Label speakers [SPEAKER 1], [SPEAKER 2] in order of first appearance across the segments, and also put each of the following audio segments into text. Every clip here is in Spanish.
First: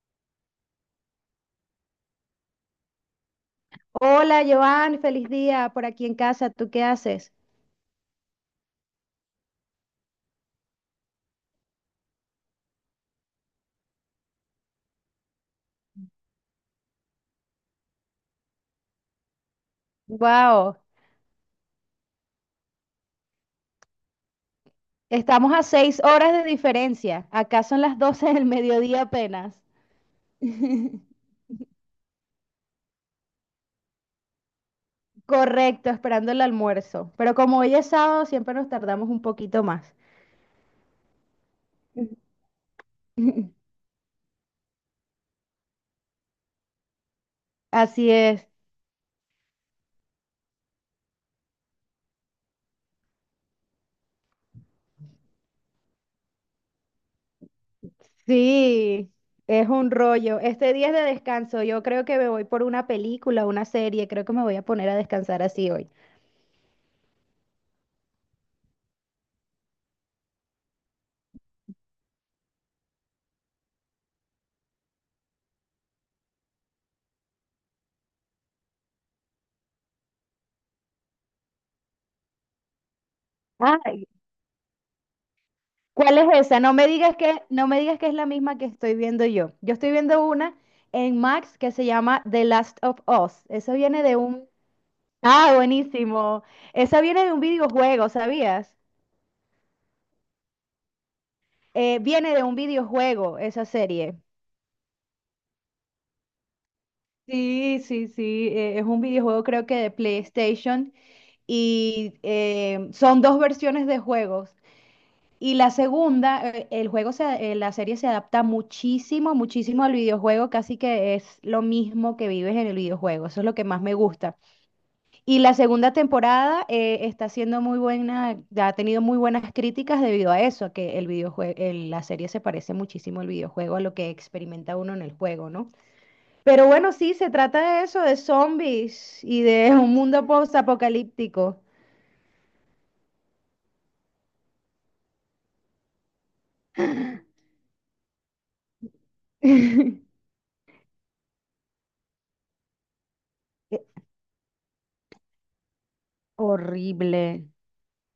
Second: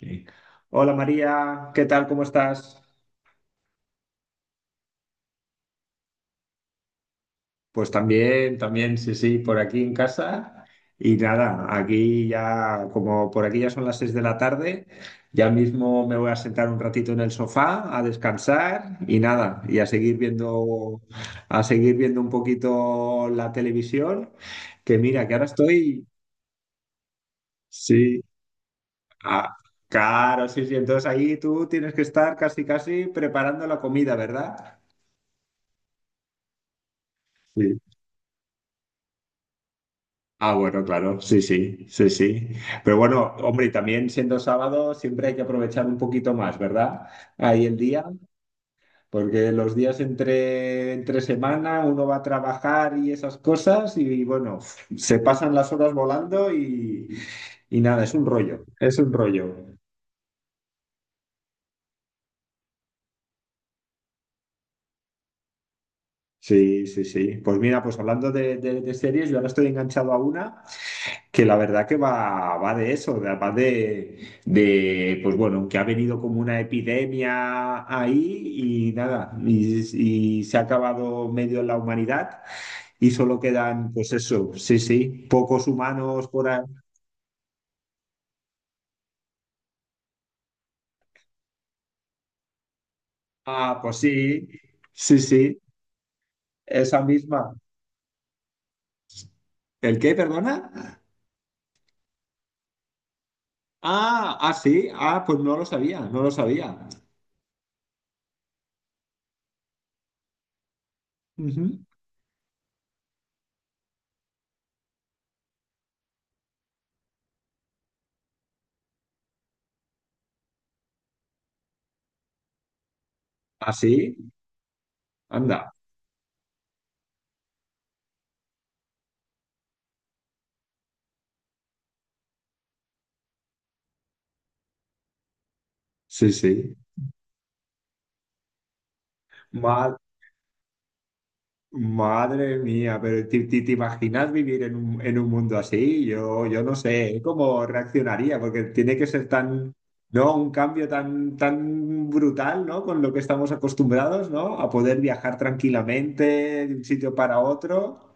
[SPEAKER 1] Sí. Hola María, ¿qué tal? ¿Cómo estás?
[SPEAKER 2] Hola, Joan, feliz día por aquí en casa. ¿Tú qué haces?
[SPEAKER 1] Pues también, también, sí, sí, por aquí en casa. Y nada, aquí ya, como por aquí ya son las 6 de la tarde, ya mismo me voy a sentar un ratito en el sofá a descansar y nada, y a seguir
[SPEAKER 2] Wow,
[SPEAKER 1] viendo, a seguir viendo un poquito la televisión, que mira, que ahora
[SPEAKER 2] estamos a seis
[SPEAKER 1] estoy,
[SPEAKER 2] horas de diferencia. Acá son las
[SPEAKER 1] sí,
[SPEAKER 2] 12 del mediodía apenas.
[SPEAKER 1] ah, claro, sí, sí, entonces ahí tú tienes que estar casi, casi preparando la comida, ¿verdad?
[SPEAKER 2] Correcto, esperando el almuerzo. Pero como hoy es sábado, siempre nos tardamos un poquito más.
[SPEAKER 1] Ah, bueno, claro, sí, sí, sí, sí. Pero bueno, hombre, y también siendo sábado siempre hay que aprovechar un poquito más, ¿verdad? Ahí el día,
[SPEAKER 2] Así es.
[SPEAKER 1] porque los días entre semana uno va a trabajar y esas cosas y bueno, se pasan las horas volando y nada, es un rollo, es
[SPEAKER 2] Sí,
[SPEAKER 1] un rollo.
[SPEAKER 2] es un rollo. Este día es de descanso. Yo creo que me voy por una película, una serie. Creo que me voy a poner a descansar así hoy.
[SPEAKER 1] Sí, sí, sí. Pues mira, pues hablando de series, yo ahora estoy enganchado a una, que la verdad que va de eso, va de, pues bueno, que ha venido como una epidemia ahí y nada, y se ha acabado medio la humanidad y solo quedan, pues
[SPEAKER 2] Ah.
[SPEAKER 1] eso, sí, sí, pocos
[SPEAKER 2] ¿Cuál
[SPEAKER 1] humanos
[SPEAKER 2] es
[SPEAKER 1] por ahí.
[SPEAKER 2] esa? No me digas que es la misma que estoy viendo yo. Yo estoy viendo una en Max que se llama The Last of Us. Eso
[SPEAKER 1] Ah, pues
[SPEAKER 2] viene de
[SPEAKER 1] sí,
[SPEAKER 2] un...
[SPEAKER 1] sí,
[SPEAKER 2] Ah,
[SPEAKER 1] sí,
[SPEAKER 2] buenísimo. Esa
[SPEAKER 1] esa
[SPEAKER 2] viene de un
[SPEAKER 1] misma.
[SPEAKER 2] videojuego, ¿sabías?
[SPEAKER 1] ¿El qué, perdona?
[SPEAKER 2] Viene de un videojuego, esa serie.
[SPEAKER 1] Ah, ah, sí, ah, pues no lo sabía, no lo sabía.
[SPEAKER 2] Sí, sí, sí. Es un videojuego creo que de PlayStation
[SPEAKER 1] Ujú.
[SPEAKER 2] y son dos versiones de juegos. Y la segunda, el juego se, La serie se adapta muchísimo, muchísimo al videojuego, casi que es lo mismo que vives en el videojuego, eso es lo que
[SPEAKER 1] Ah,
[SPEAKER 2] más
[SPEAKER 1] sí,
[SPEAKER 2] me gusta. Y la
[SPEAKER 1] anda,
[SPEAKER 2] segunda temporada está siendo muy buena, ha tenido muy buenas críticas debido a eso, a que el videojuego, la serie se parece muchísimo al videojuego, a lo que experimenta uno en el juego, ¿no?
[SPEAKER 1] sí,
[SPEAKER 2] Pero
[SPEAKER 1] sí.
[SPEAKER 2] bueno, sí, se trata de eso, de zombies y de un
[SPEAKER 1] Madre
[SPEAKER 2] mundo post-apocalíptico.
[SPEAKER 1] Madre mía, pero ¿te imaginas vivir en un mundo así? Yo no sé cómo reaccionaría, porque tiene que ser tan, ¿no? Un cambio tan, tan brutal, ¿no? Con lo que estamos acostumbrados, ¿no? A poder viajar tranquilamente de un sitio para
[SPEAKER 2] Horrible.
[SPEAKER 1] otro.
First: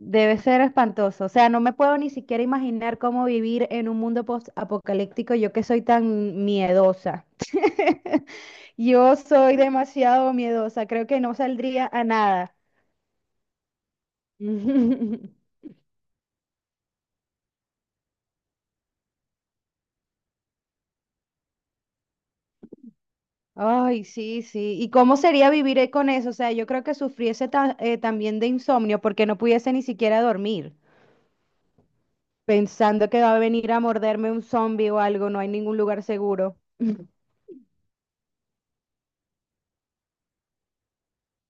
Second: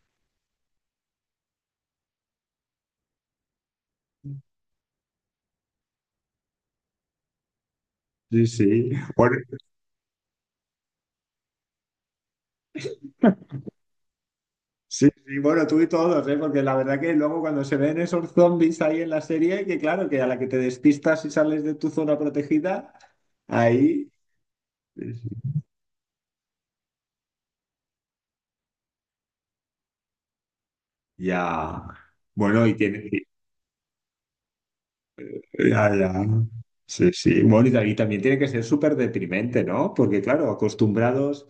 [SPEAKER 2] Debe ser espantoso. O sea, no me puedo ni siquiera imaginar cómo vivir en un mundo post-apocalíptico, yo que soy tan miedosa.
[SPEAKER 1] Sí, sí.
[SPEAKER 2] Yo
[SPEAKER 1] Bueno,
[SPEAKER 2] soy demasiado miedosa, creo que no saldría a nada.
[SPEAKER 1] sí, sí, bueno, tú y todos, ¿eh? Porque la verdad que luego cuando se ven esos zombies ahí en la serie, que claro, que a la que te despistas y sales de tu zona protegida,
[SPEAKER 2] Ay,
[SPEAKER 1] ahí...
[SPEAKER 2] sí, sí. ¿Y cómo sería vivir con eso? O sea, yo creo que sufriese también de insomnio porque no pudiese ni siquiera dormir,
[SPEAKER 1] Ya. Bueno, y
[SPEAKER 2] pensando
[SPEAKER 1] tiene.
[SPEAKER 2] que va a venir a morderme un zombie o algo, no hay ningún
[SPEAKER 1] Ya,
[SPEAKER 2] lugar
[SPEAKER 1] ya.
[SPEAKER 2] seguro.
[SPEAKER 1] Sí, sí. Bueno, y y también tiene que ser súper deprimente, ¿no? Porque, claro, acostumbrados,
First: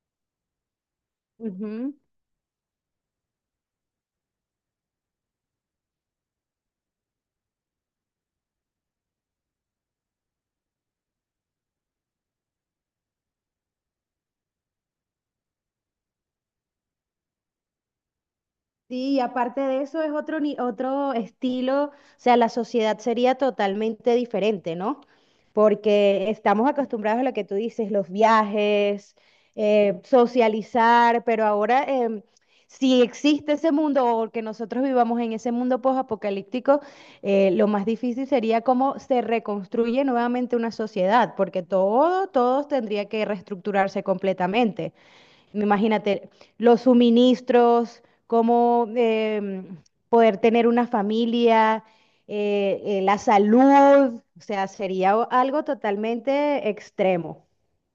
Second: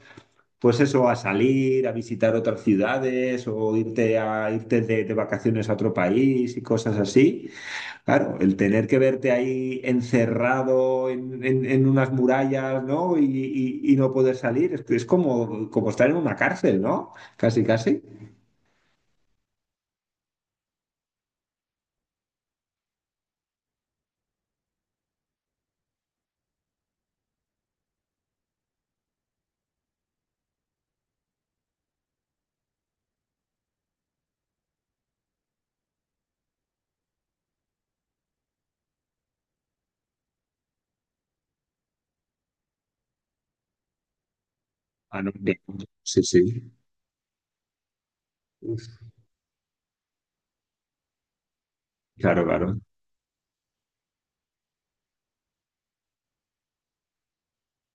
[SPEAKER 1] pues eso, a salir, a
[SPEAKER 2] Ujú.
[SPEAKER 1] visitar otras ciudades o irte de vacaciones a otro país y cosas así. Claro, el tener que verte ahí encerrado en, en unas murallas, ¿no? Y no poder salir, es como, como estar en una cárcel, ¿no? Casi, casi.
[SPEAKER 2] Sí, y aparte de eso es otro, ni- otro estilo, o sea, la sociedad sería totalmente diferente, ¿no? Porque estamos acostumbrados a lo que tú dices, los viajes, socializar, pero ahora si existe ese mundo o que nosotros vivamos en ese mundo posapocalíptico, lo más difícil sería cómo se reconstruye nuevamente una sociedad, porque todos tendría que reestructurarse completamente.
[SPEAKER 1] Ah, no, bien. Sí,
[SPEAKER 2] Imagínate,
[SPEAKER 1] sí.
[SPEAKER 2] los suministros,
[SPEAKER 1] Uf.
[SPEAKER 2] cómo poder tener una familia,
[SPEAKER 1] Claro, claro.
[SPEAKER 2] la salud, o sea, sería algo totalmente extremo.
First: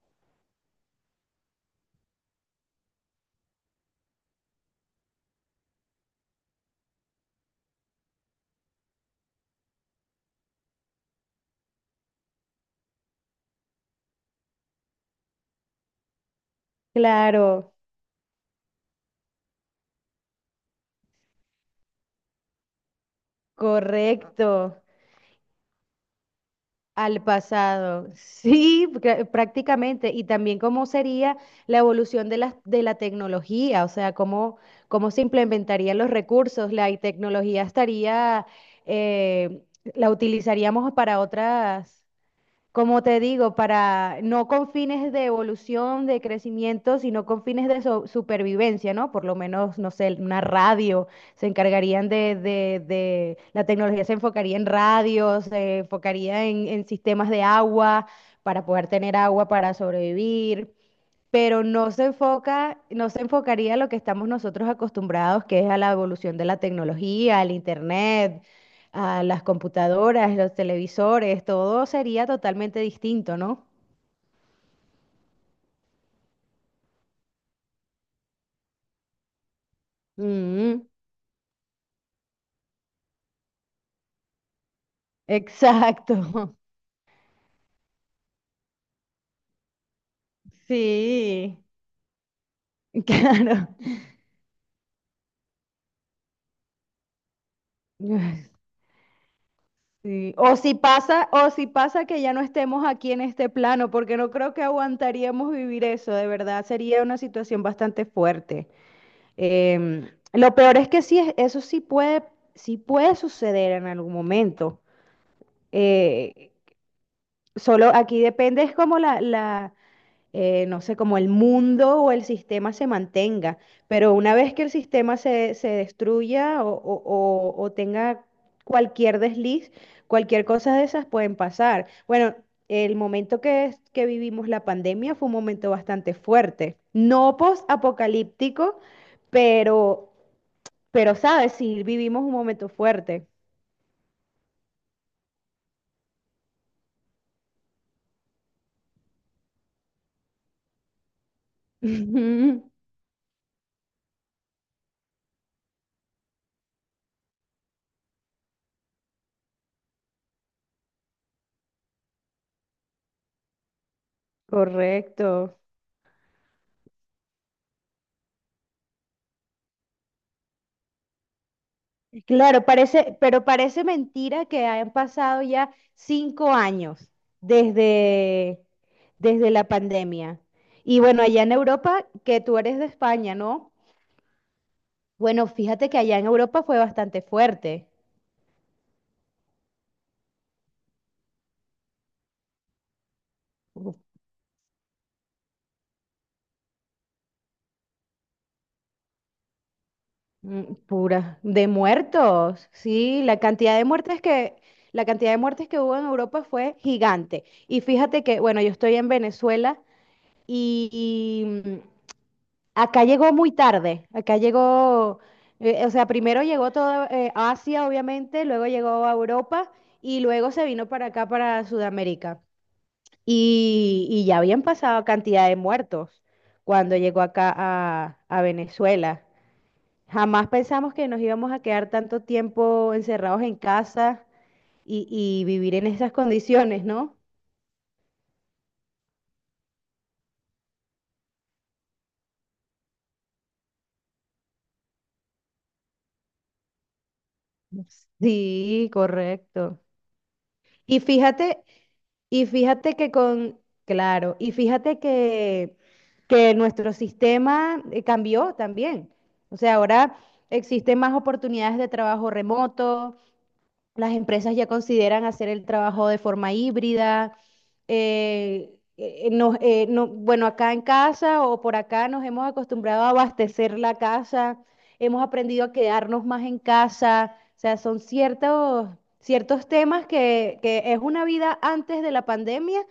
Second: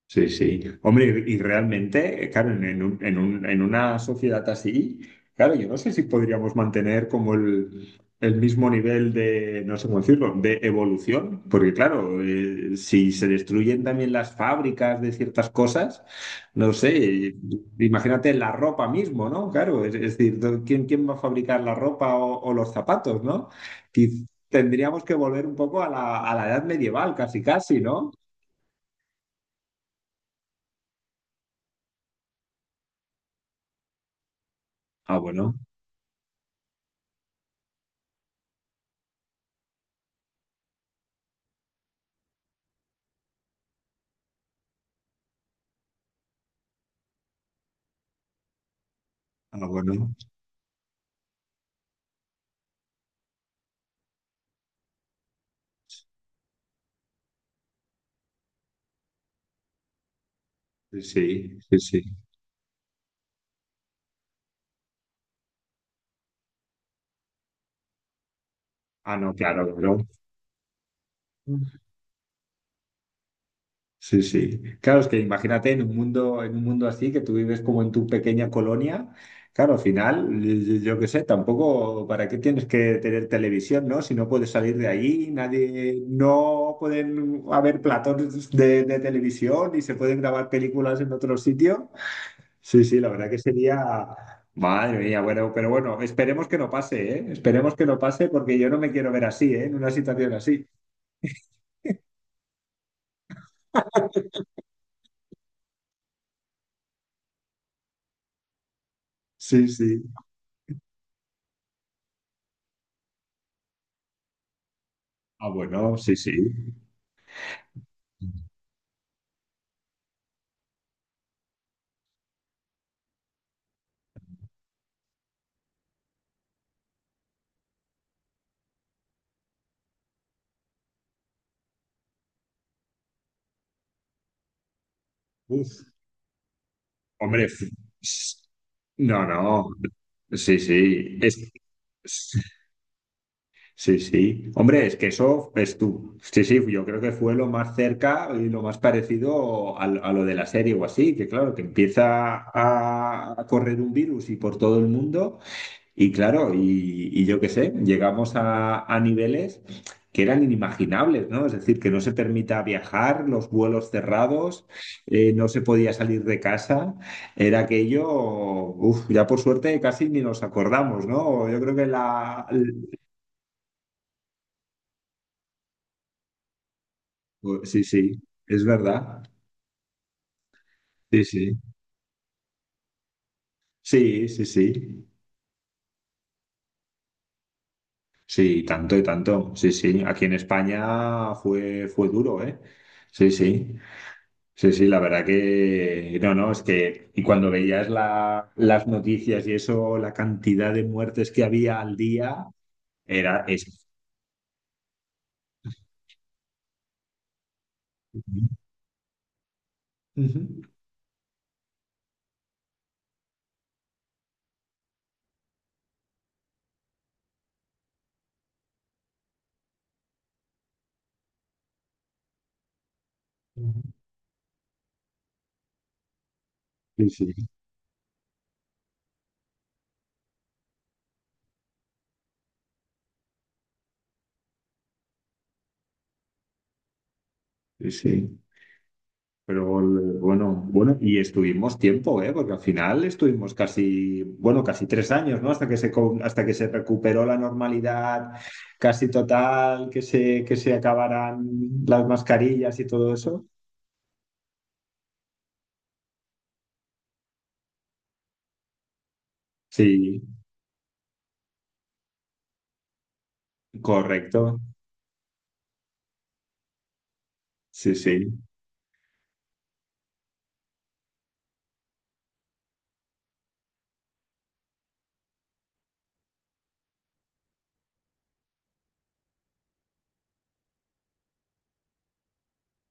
[SPEAKER 1] Sí, sí. Hombre, y realmente, claro, en un- en un- en una sociedad así, claro, yo no sé si podríamos mantener como el mismo nivel de, no sé cómo decirlo, de evolución, porque claro, si se destruyen también las fábricas de ciertas cosas, no sé,
[SPEAKER 2] Claro,
[SPEAKER 1] imagínate la ropa mismo, ¿no? Claro, es decir, ¿quién va a fabricar la ropa o los zapatos, ¿no? Quiz-
[SPEAKER 2] correcto,
[SPEAKER 1] Tendríamos que volver un poco a la edad medieval,
[SPEAKER 2] al
[SPEAKER 1] casi, casi,
[SPEAKER 2] pasado.
[SPEAKER 1] ¿no?
[SPEAKER 2] Sí, prácticamente. Y también cómo sería la evolución de la tecnología, o sea, cómo
[SPEAKER 1] Ah,
[SPEAKER 2] se
[SPEAKER 1] bueno.
[SPEAKER 2] implementarían los recursos, la tecnología estaría... eh, la utilizaríamos para otras, como te digo, para no con fines de evolución, de crecimiento, sino con fines de supervivencia, ¿no? Por lo
[SPEAKER 1] Ah,
[SPEAKER 2] menos, no sé,
[SPEAKER 1] bueno.
[SPEAKER 2] una radio, se encargarían de la tecnología se enfocaría en radios, se enfocaría en sistemas de agua, para poder tener agua para sobrevivir,
[SPEAKER 1] Sí,
[SPEAKER 2] pero
[SPEAKER 1] sí, sí. Sí.
[SPEAKER 2] no se enfocaría a lo que estamos nosotros acostumbrados, que es a la evolución de la tecnología, al internet,
[SPEAKER 1] Ah,
[SPEAKER 2] a
[SPEAKER 1] no,
[SPEAKER 2] las
[SPEAKER 1] claro, claro.
[SPEAKER 2] computadoras, los televisores, todo sería totalmente distinto, ¿no?
[SPEAKER 1] Sí, sí. Claro, es que imagínate en un mundo así, que tú vives como en tu pequeña colonia. Claro, al final, yo
[SPEAKER 2] Mm,
[SPEAKER 1] yo qué sé, tampoco, ¿para qué tienes que tener televisión, no? Si no puedes salir de allí, nadie,
[SPEAKER 2] exacto.
[SPEAKER 1] no pueden haber platos de televisión y se pueden grabar películas en otro
[SPEAKER 2] Sí.
[SPEAKER 1] sitio. Sí, sí, la verdad que
[SPEAKER 2] Claro.
[SPEAKER 1] sería, madre mía, bueno, pero bueno, esperemos que no pase, ¿eh? Esperemos que no pase
[SPEAKER 2] Ay.
[SPEAKER 1] porque yo no me quiero ver así, ¿eh? En una situación
[SPEAKER 2] Sí.
[SPEAKER 1] así.
[SPEAKER 2] O si pasa que ya no estemos aquí en este plano, porque no creo que aguantaríamos vivir eso, de verdad, sería una situación bastante fuerte.
[SPEAKER 1] Sí, sí.
[SPEAKER 2] Lo peor es que sí, eso sí puede suceder en algún momento.
[SPEAKER 1] Ah, bueno, sí, sí.
[SPEAKER 2] Eh, solo aquí depende, es como la, no sé, como el mundo o el sistema se mantenga. Pero una vez que el sistema se destruya o o tenga cualquier desliz, cualquier cosa de esas pueden pasar. Bueno, el momento que vivimos la pandemia fue un momento
[SPEAKER 1] Uf,
[SPEAKER 2] bastante fuerte. No
[SPEAKER 1] hombre, s-
[SPEAKER 2] post-apocalíptico,
[SPEAKER 1] no, no.
[SPEAKER 2] pero
[SPEAKER 1] Sí, sí. Es,
[SPEAKER 2] ¿sabes? Sí, vivimos un momento fuerte.
[SPEAKER 1] sí, sí. Hombre, es que eso es tú. Sí, sí, yo creo que fue lo más cerca y lo más parecido a lo de la serie o así, que claro, que empieza
[SPEAKER 2] Ujú.
[SPEAKER 1] a correr un virus y por todo el mundo. Y claro, y yo qué sé, llegamos a niveles que eran inimaginables, ¿no? Es decir, que no se permita viajar, los vuelos cerrados, no
[SPEAKER 2] Correcto.
[SPEAKER 1] se podía salir de casa, era aquello, uf, ya por suerte casi ni nos acordamos, ¿no? Yo creo que la...
[SPEAKER 2] Claro, parece, pero parece mentira que hayan pasado ya 5 años
[SPEAKER 1] Sí, sí, es
[SPEAKER 2] desde,
[SPEAKER 1] verdad.
[SPEAKER 2] desde la pandemia. Y bueno,
[SPEAKER 1] Sí,
[SPEAKER 2] allá en
[SPEAKER 1] sí.
[SPEAKER 2] Europa, que tú eres de España, ¿no?
[SPEAKER 1] Sí, sí, sí.
[SPEAKER 2] Bueno, fíjate que allá en Europa fue bastante fuerte.
[SPEAKER 1] Sí, tanto y tanto. Sí, sí. Aquí en España fue, fue duro, ¿eh? Sí, sí.
[SPEAKER 2] Uf,
[SPEAKER 1] Sí, sí, la verdad que no, no, es que y cuando veías las noticias y eso, la cantidad
[SPEAKER 2] mm,
[SPEAKER 1] de muertes
[SPEAKER 2] Pura,
[SPEAKER 1] que
[SPEAKER 2] de
[SPEAKER 1] había al día
[SPEAKER 2] muertos. Sí,
[SPEAKER 1] era eso.
[SPEAKER 2] la cantidad de muertes que hubo en Europa fue gigante. Y fíjate que, bueno, yo estoy en Venezuela
[SPEAKER 1] Ujú.
[SPEAKER 2] y, y, mm, acá llegó muy tarde, o sea, primero llegó toda Asia, obviamente, luego llegó a Europa y luego se vino para acá, para Sudamérica. Y ya habían pasado cantidad de muertos cuando
[SPEAKER 1] Sí,
[SPEAKER 2] llegó
[SPEAKER 1] sí,
[SPEAKER 2] acá a Venezuela. Jamás pensamos que nos íbamos a quedar tanto tiempo encerrados en casa y vivir en esas condiciones, ¿no?
[SPEAKER 1] sí, sí. Pero el- bueno, bueno, y estuvimos tiempo, ¿eh? Porque al final estuvimos casi, bueno, casi 3 años, ¿no? Hasta que se recuperó la normalidad
[SPEAKER 2] Sí,
[SPEAKER 1] casi
[SPEAKER 2] correcto.
[SPEAKER 1] total, que se
[SPEAKER 2] Y
[SPEAKER 1] acabaran
[SPEAKER 2] fíjate
[SPEAKER 1] las
[SPEAKER 2] Y
[SPEAKER 1] mascarillas y
[SPEAKER 2] fíjate que
[SPEAKER 1] todo eso.
[SPEAKER 2] con, claro, y fíjate que nuestro sistema cambió también. O sea, ahora
[SPEAKER 1] Sí,
[SPEAKER 2] existen más oportunidades de trabajo remoto, las empresas
[SPEAKER 1] correcto.
[SPEAKER 2] ya consideran hacer el trabajo de forma híbrida.
[SPEAKER 1] Sí, sí.
[SPEAKER 2] Bueno, acá en casa o por acá nos hemos acostumbrado a abastecer la casa, hemos aprendido a quedarnos más en casa. O sea, son ciertos temas que es una vida antes de la pandemia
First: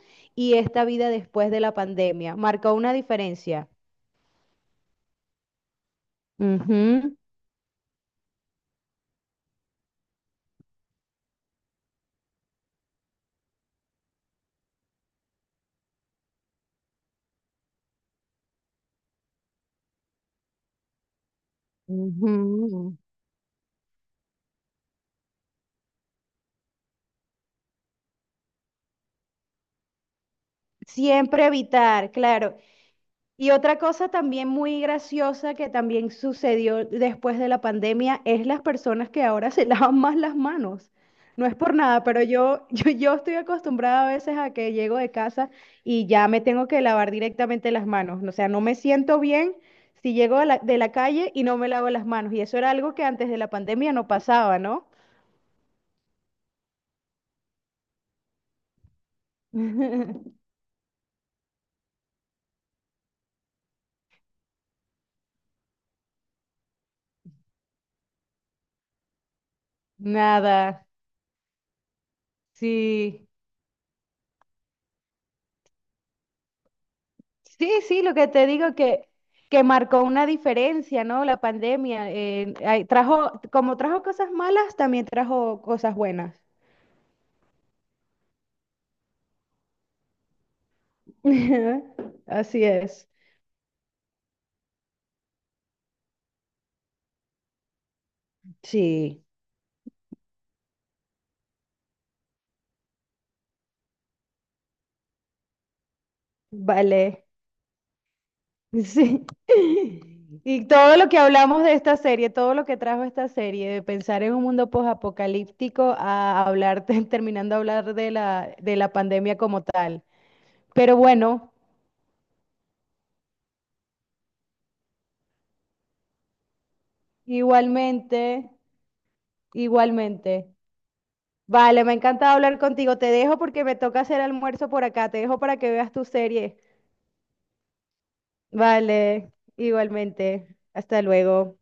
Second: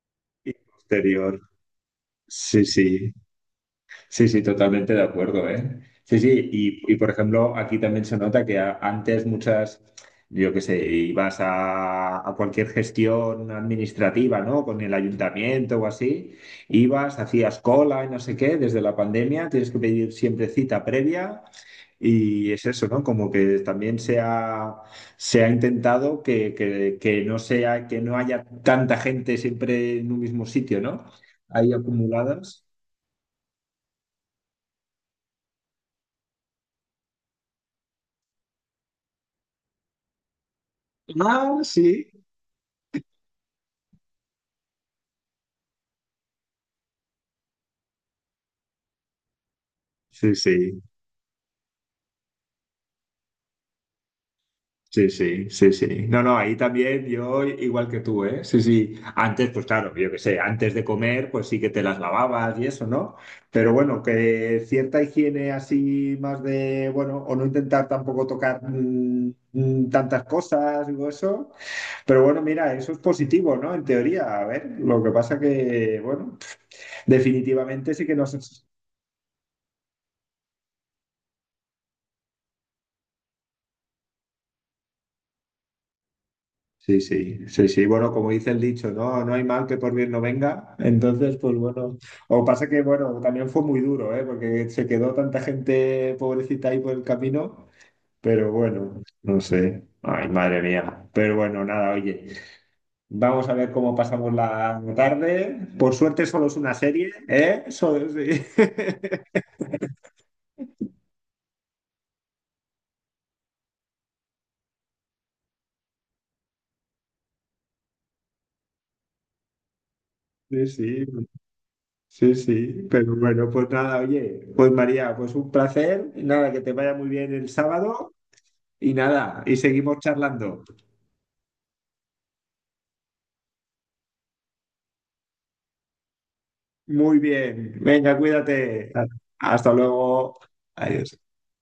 [SPEAKER 1] Y
[SPEAKER 2] y esta vida
[SPEAKER 1] posterior.
[SPEAKER 2] después de la pandemia.
[SPEAKER 1] Sí,
[SPEAKER 2] Marca una
[SPEAKER 1] sí,
[SPEAKER 2] diferencia.
[SPEAKER 1] sí, sí, totalmente de acuerdo, ¿eh? Sí, sí, y, por
[SPEAKER 2] Ujú.
[SPEAKER 1] ejemplo, aquí también se nota que antes muchas, yo qué sé, ibas a cualquier gestión administrativa, ¿no? Con el ayuntamiento o así, ibas, hacías cola y no sé qué, desde la pandemia tienes que pedir siempre cita previa y es eso,
[SPEAKER 2] Ujú.
[SPEAKER 1] ¿no? Como que también se ha intentado que no sea, que no haya tanta gente siempre en un mismo sitio, ¿no?
[SPEAKER 2] Siempre
[SPEAKER 1] Ahí
[SPEAKER 2] evitar, claro.
[SPEAKER 1] acumuladas.
[SPEAKER 2] Y otra cosa también muy graciosa que también sucedió después de la pandemia es las personas que ahora se lavan más las manos. No es
[SPEAKER 1] Ah,
[SPEAKER 2] por nada, pero
[SPEAKER 1] sí.
[SPEAKER 2] yo estoy acostumbrada a veces a que llego de casa y ya me tengo que lavar directamente las manos. O sea, no me siento bien si
[SPEAKER 1] Sí,
[SPEAKER 2] llego de la, de
[SPEAKER 1] sí,
[SPEAKER 2] la calle y no me lavo las manos. Y eso era algo que antes de la pandemia no pasaba, ¿no?
[SPEAKER 1] sí, sí, sí, sí. No, no, ahí también yo igual que tú, ¿eh? Sí, sí. Antes, pues claro, yo qué sé, antes de comer, pues sí que te las lavabas y eso, ¿no? Pero bueno, que cierta higiene así más de, bueno, o no intentar tampoco tocar tantas cosas,
[SPEAKER 2] Nada,
[SPEAKER 1] digo eso. Pero bueno, mira, eso es
[SPEAKER 2] sí.
[SPEAKER 1] positivo, ¿no? En teoría, a ver, lo que pasa que, bueno,
[SPEAKER 2] Sí,
[SPEAKER 1] definitivamente
[SPEAKER 2] sí,
[SPEAKER 1] sí
[SPEAKER 2] lo
[SPEAKER 1] que
[SPEAKER 2] que te
[SPEAKER 1] nos...
[SPEAKER 2] digo que marcó una diferencia, ¿no? La pandemia ay, trajo, como trajo cosas malas, también trajo cosas buenas.
[SPEAKER 1] Sí, sí, sí, sí. Bueno, como dice el dicho, no, no hay mal que por bien no venga. Entonces, pues bueno, o
[SPEAKER 2] Así
[SPEAKER 1] pasa que,
[SPEAKER 2] es.
[SPEAKER 1] bueno, también fue muy duro, ¿eh? Porque se quedó tanta gente pobrecita ahí por el camino. Pero bueno,
[SPEAKER 2] Sí,
[SPEAKER 1] no sé. Ay, madre mía. Pero bueno, nada, oye. Vamos a ver cómo pasamos la tarde. Por suerte solo es una serie,
[SPEAKER 2] vale.
[SPEAKER 1] ¿eh? Sí.
[SPEAKER 2] Sí. Y todo lo que hablamos de esta serie, todo lo que trajo esta serie, de pensar en un mundo posapocalíptico a hablar, terminando de hablar de la pandemia como tal.
[SPEAKER 1] Sí,
[SPEAKER 2] Pero
[SPEAKER 1] sí,
[SPEAKER 2] bueno,
[SPEAKER 1] sí, sí, pero bueno, pues nada, oye, pues María, pues un placer, nada, que te vaya muy bien el sábado
[SPEAKER 2] igualmente,
[SPEAKER 1] y nada, y seguimos
[SPEAKER 2] igualmente.
[SPEAKER 1] charlando.
[SPEAKER 2] Vale, me ha encantado hablar contigo. Te dejo porque me toca hacer almuerzo por acá. Te dejo para que veas tu serie.
[SPEAKER 1] Muy bien, venga, cuídate.
[SPEAKER 2] Vale,
[SPEAKER 1] Hasta luego.
[SPEAKER 2] igualmente. Hasta
[SPEAKER 1] Adiós.
[SPEAKER 2] luego.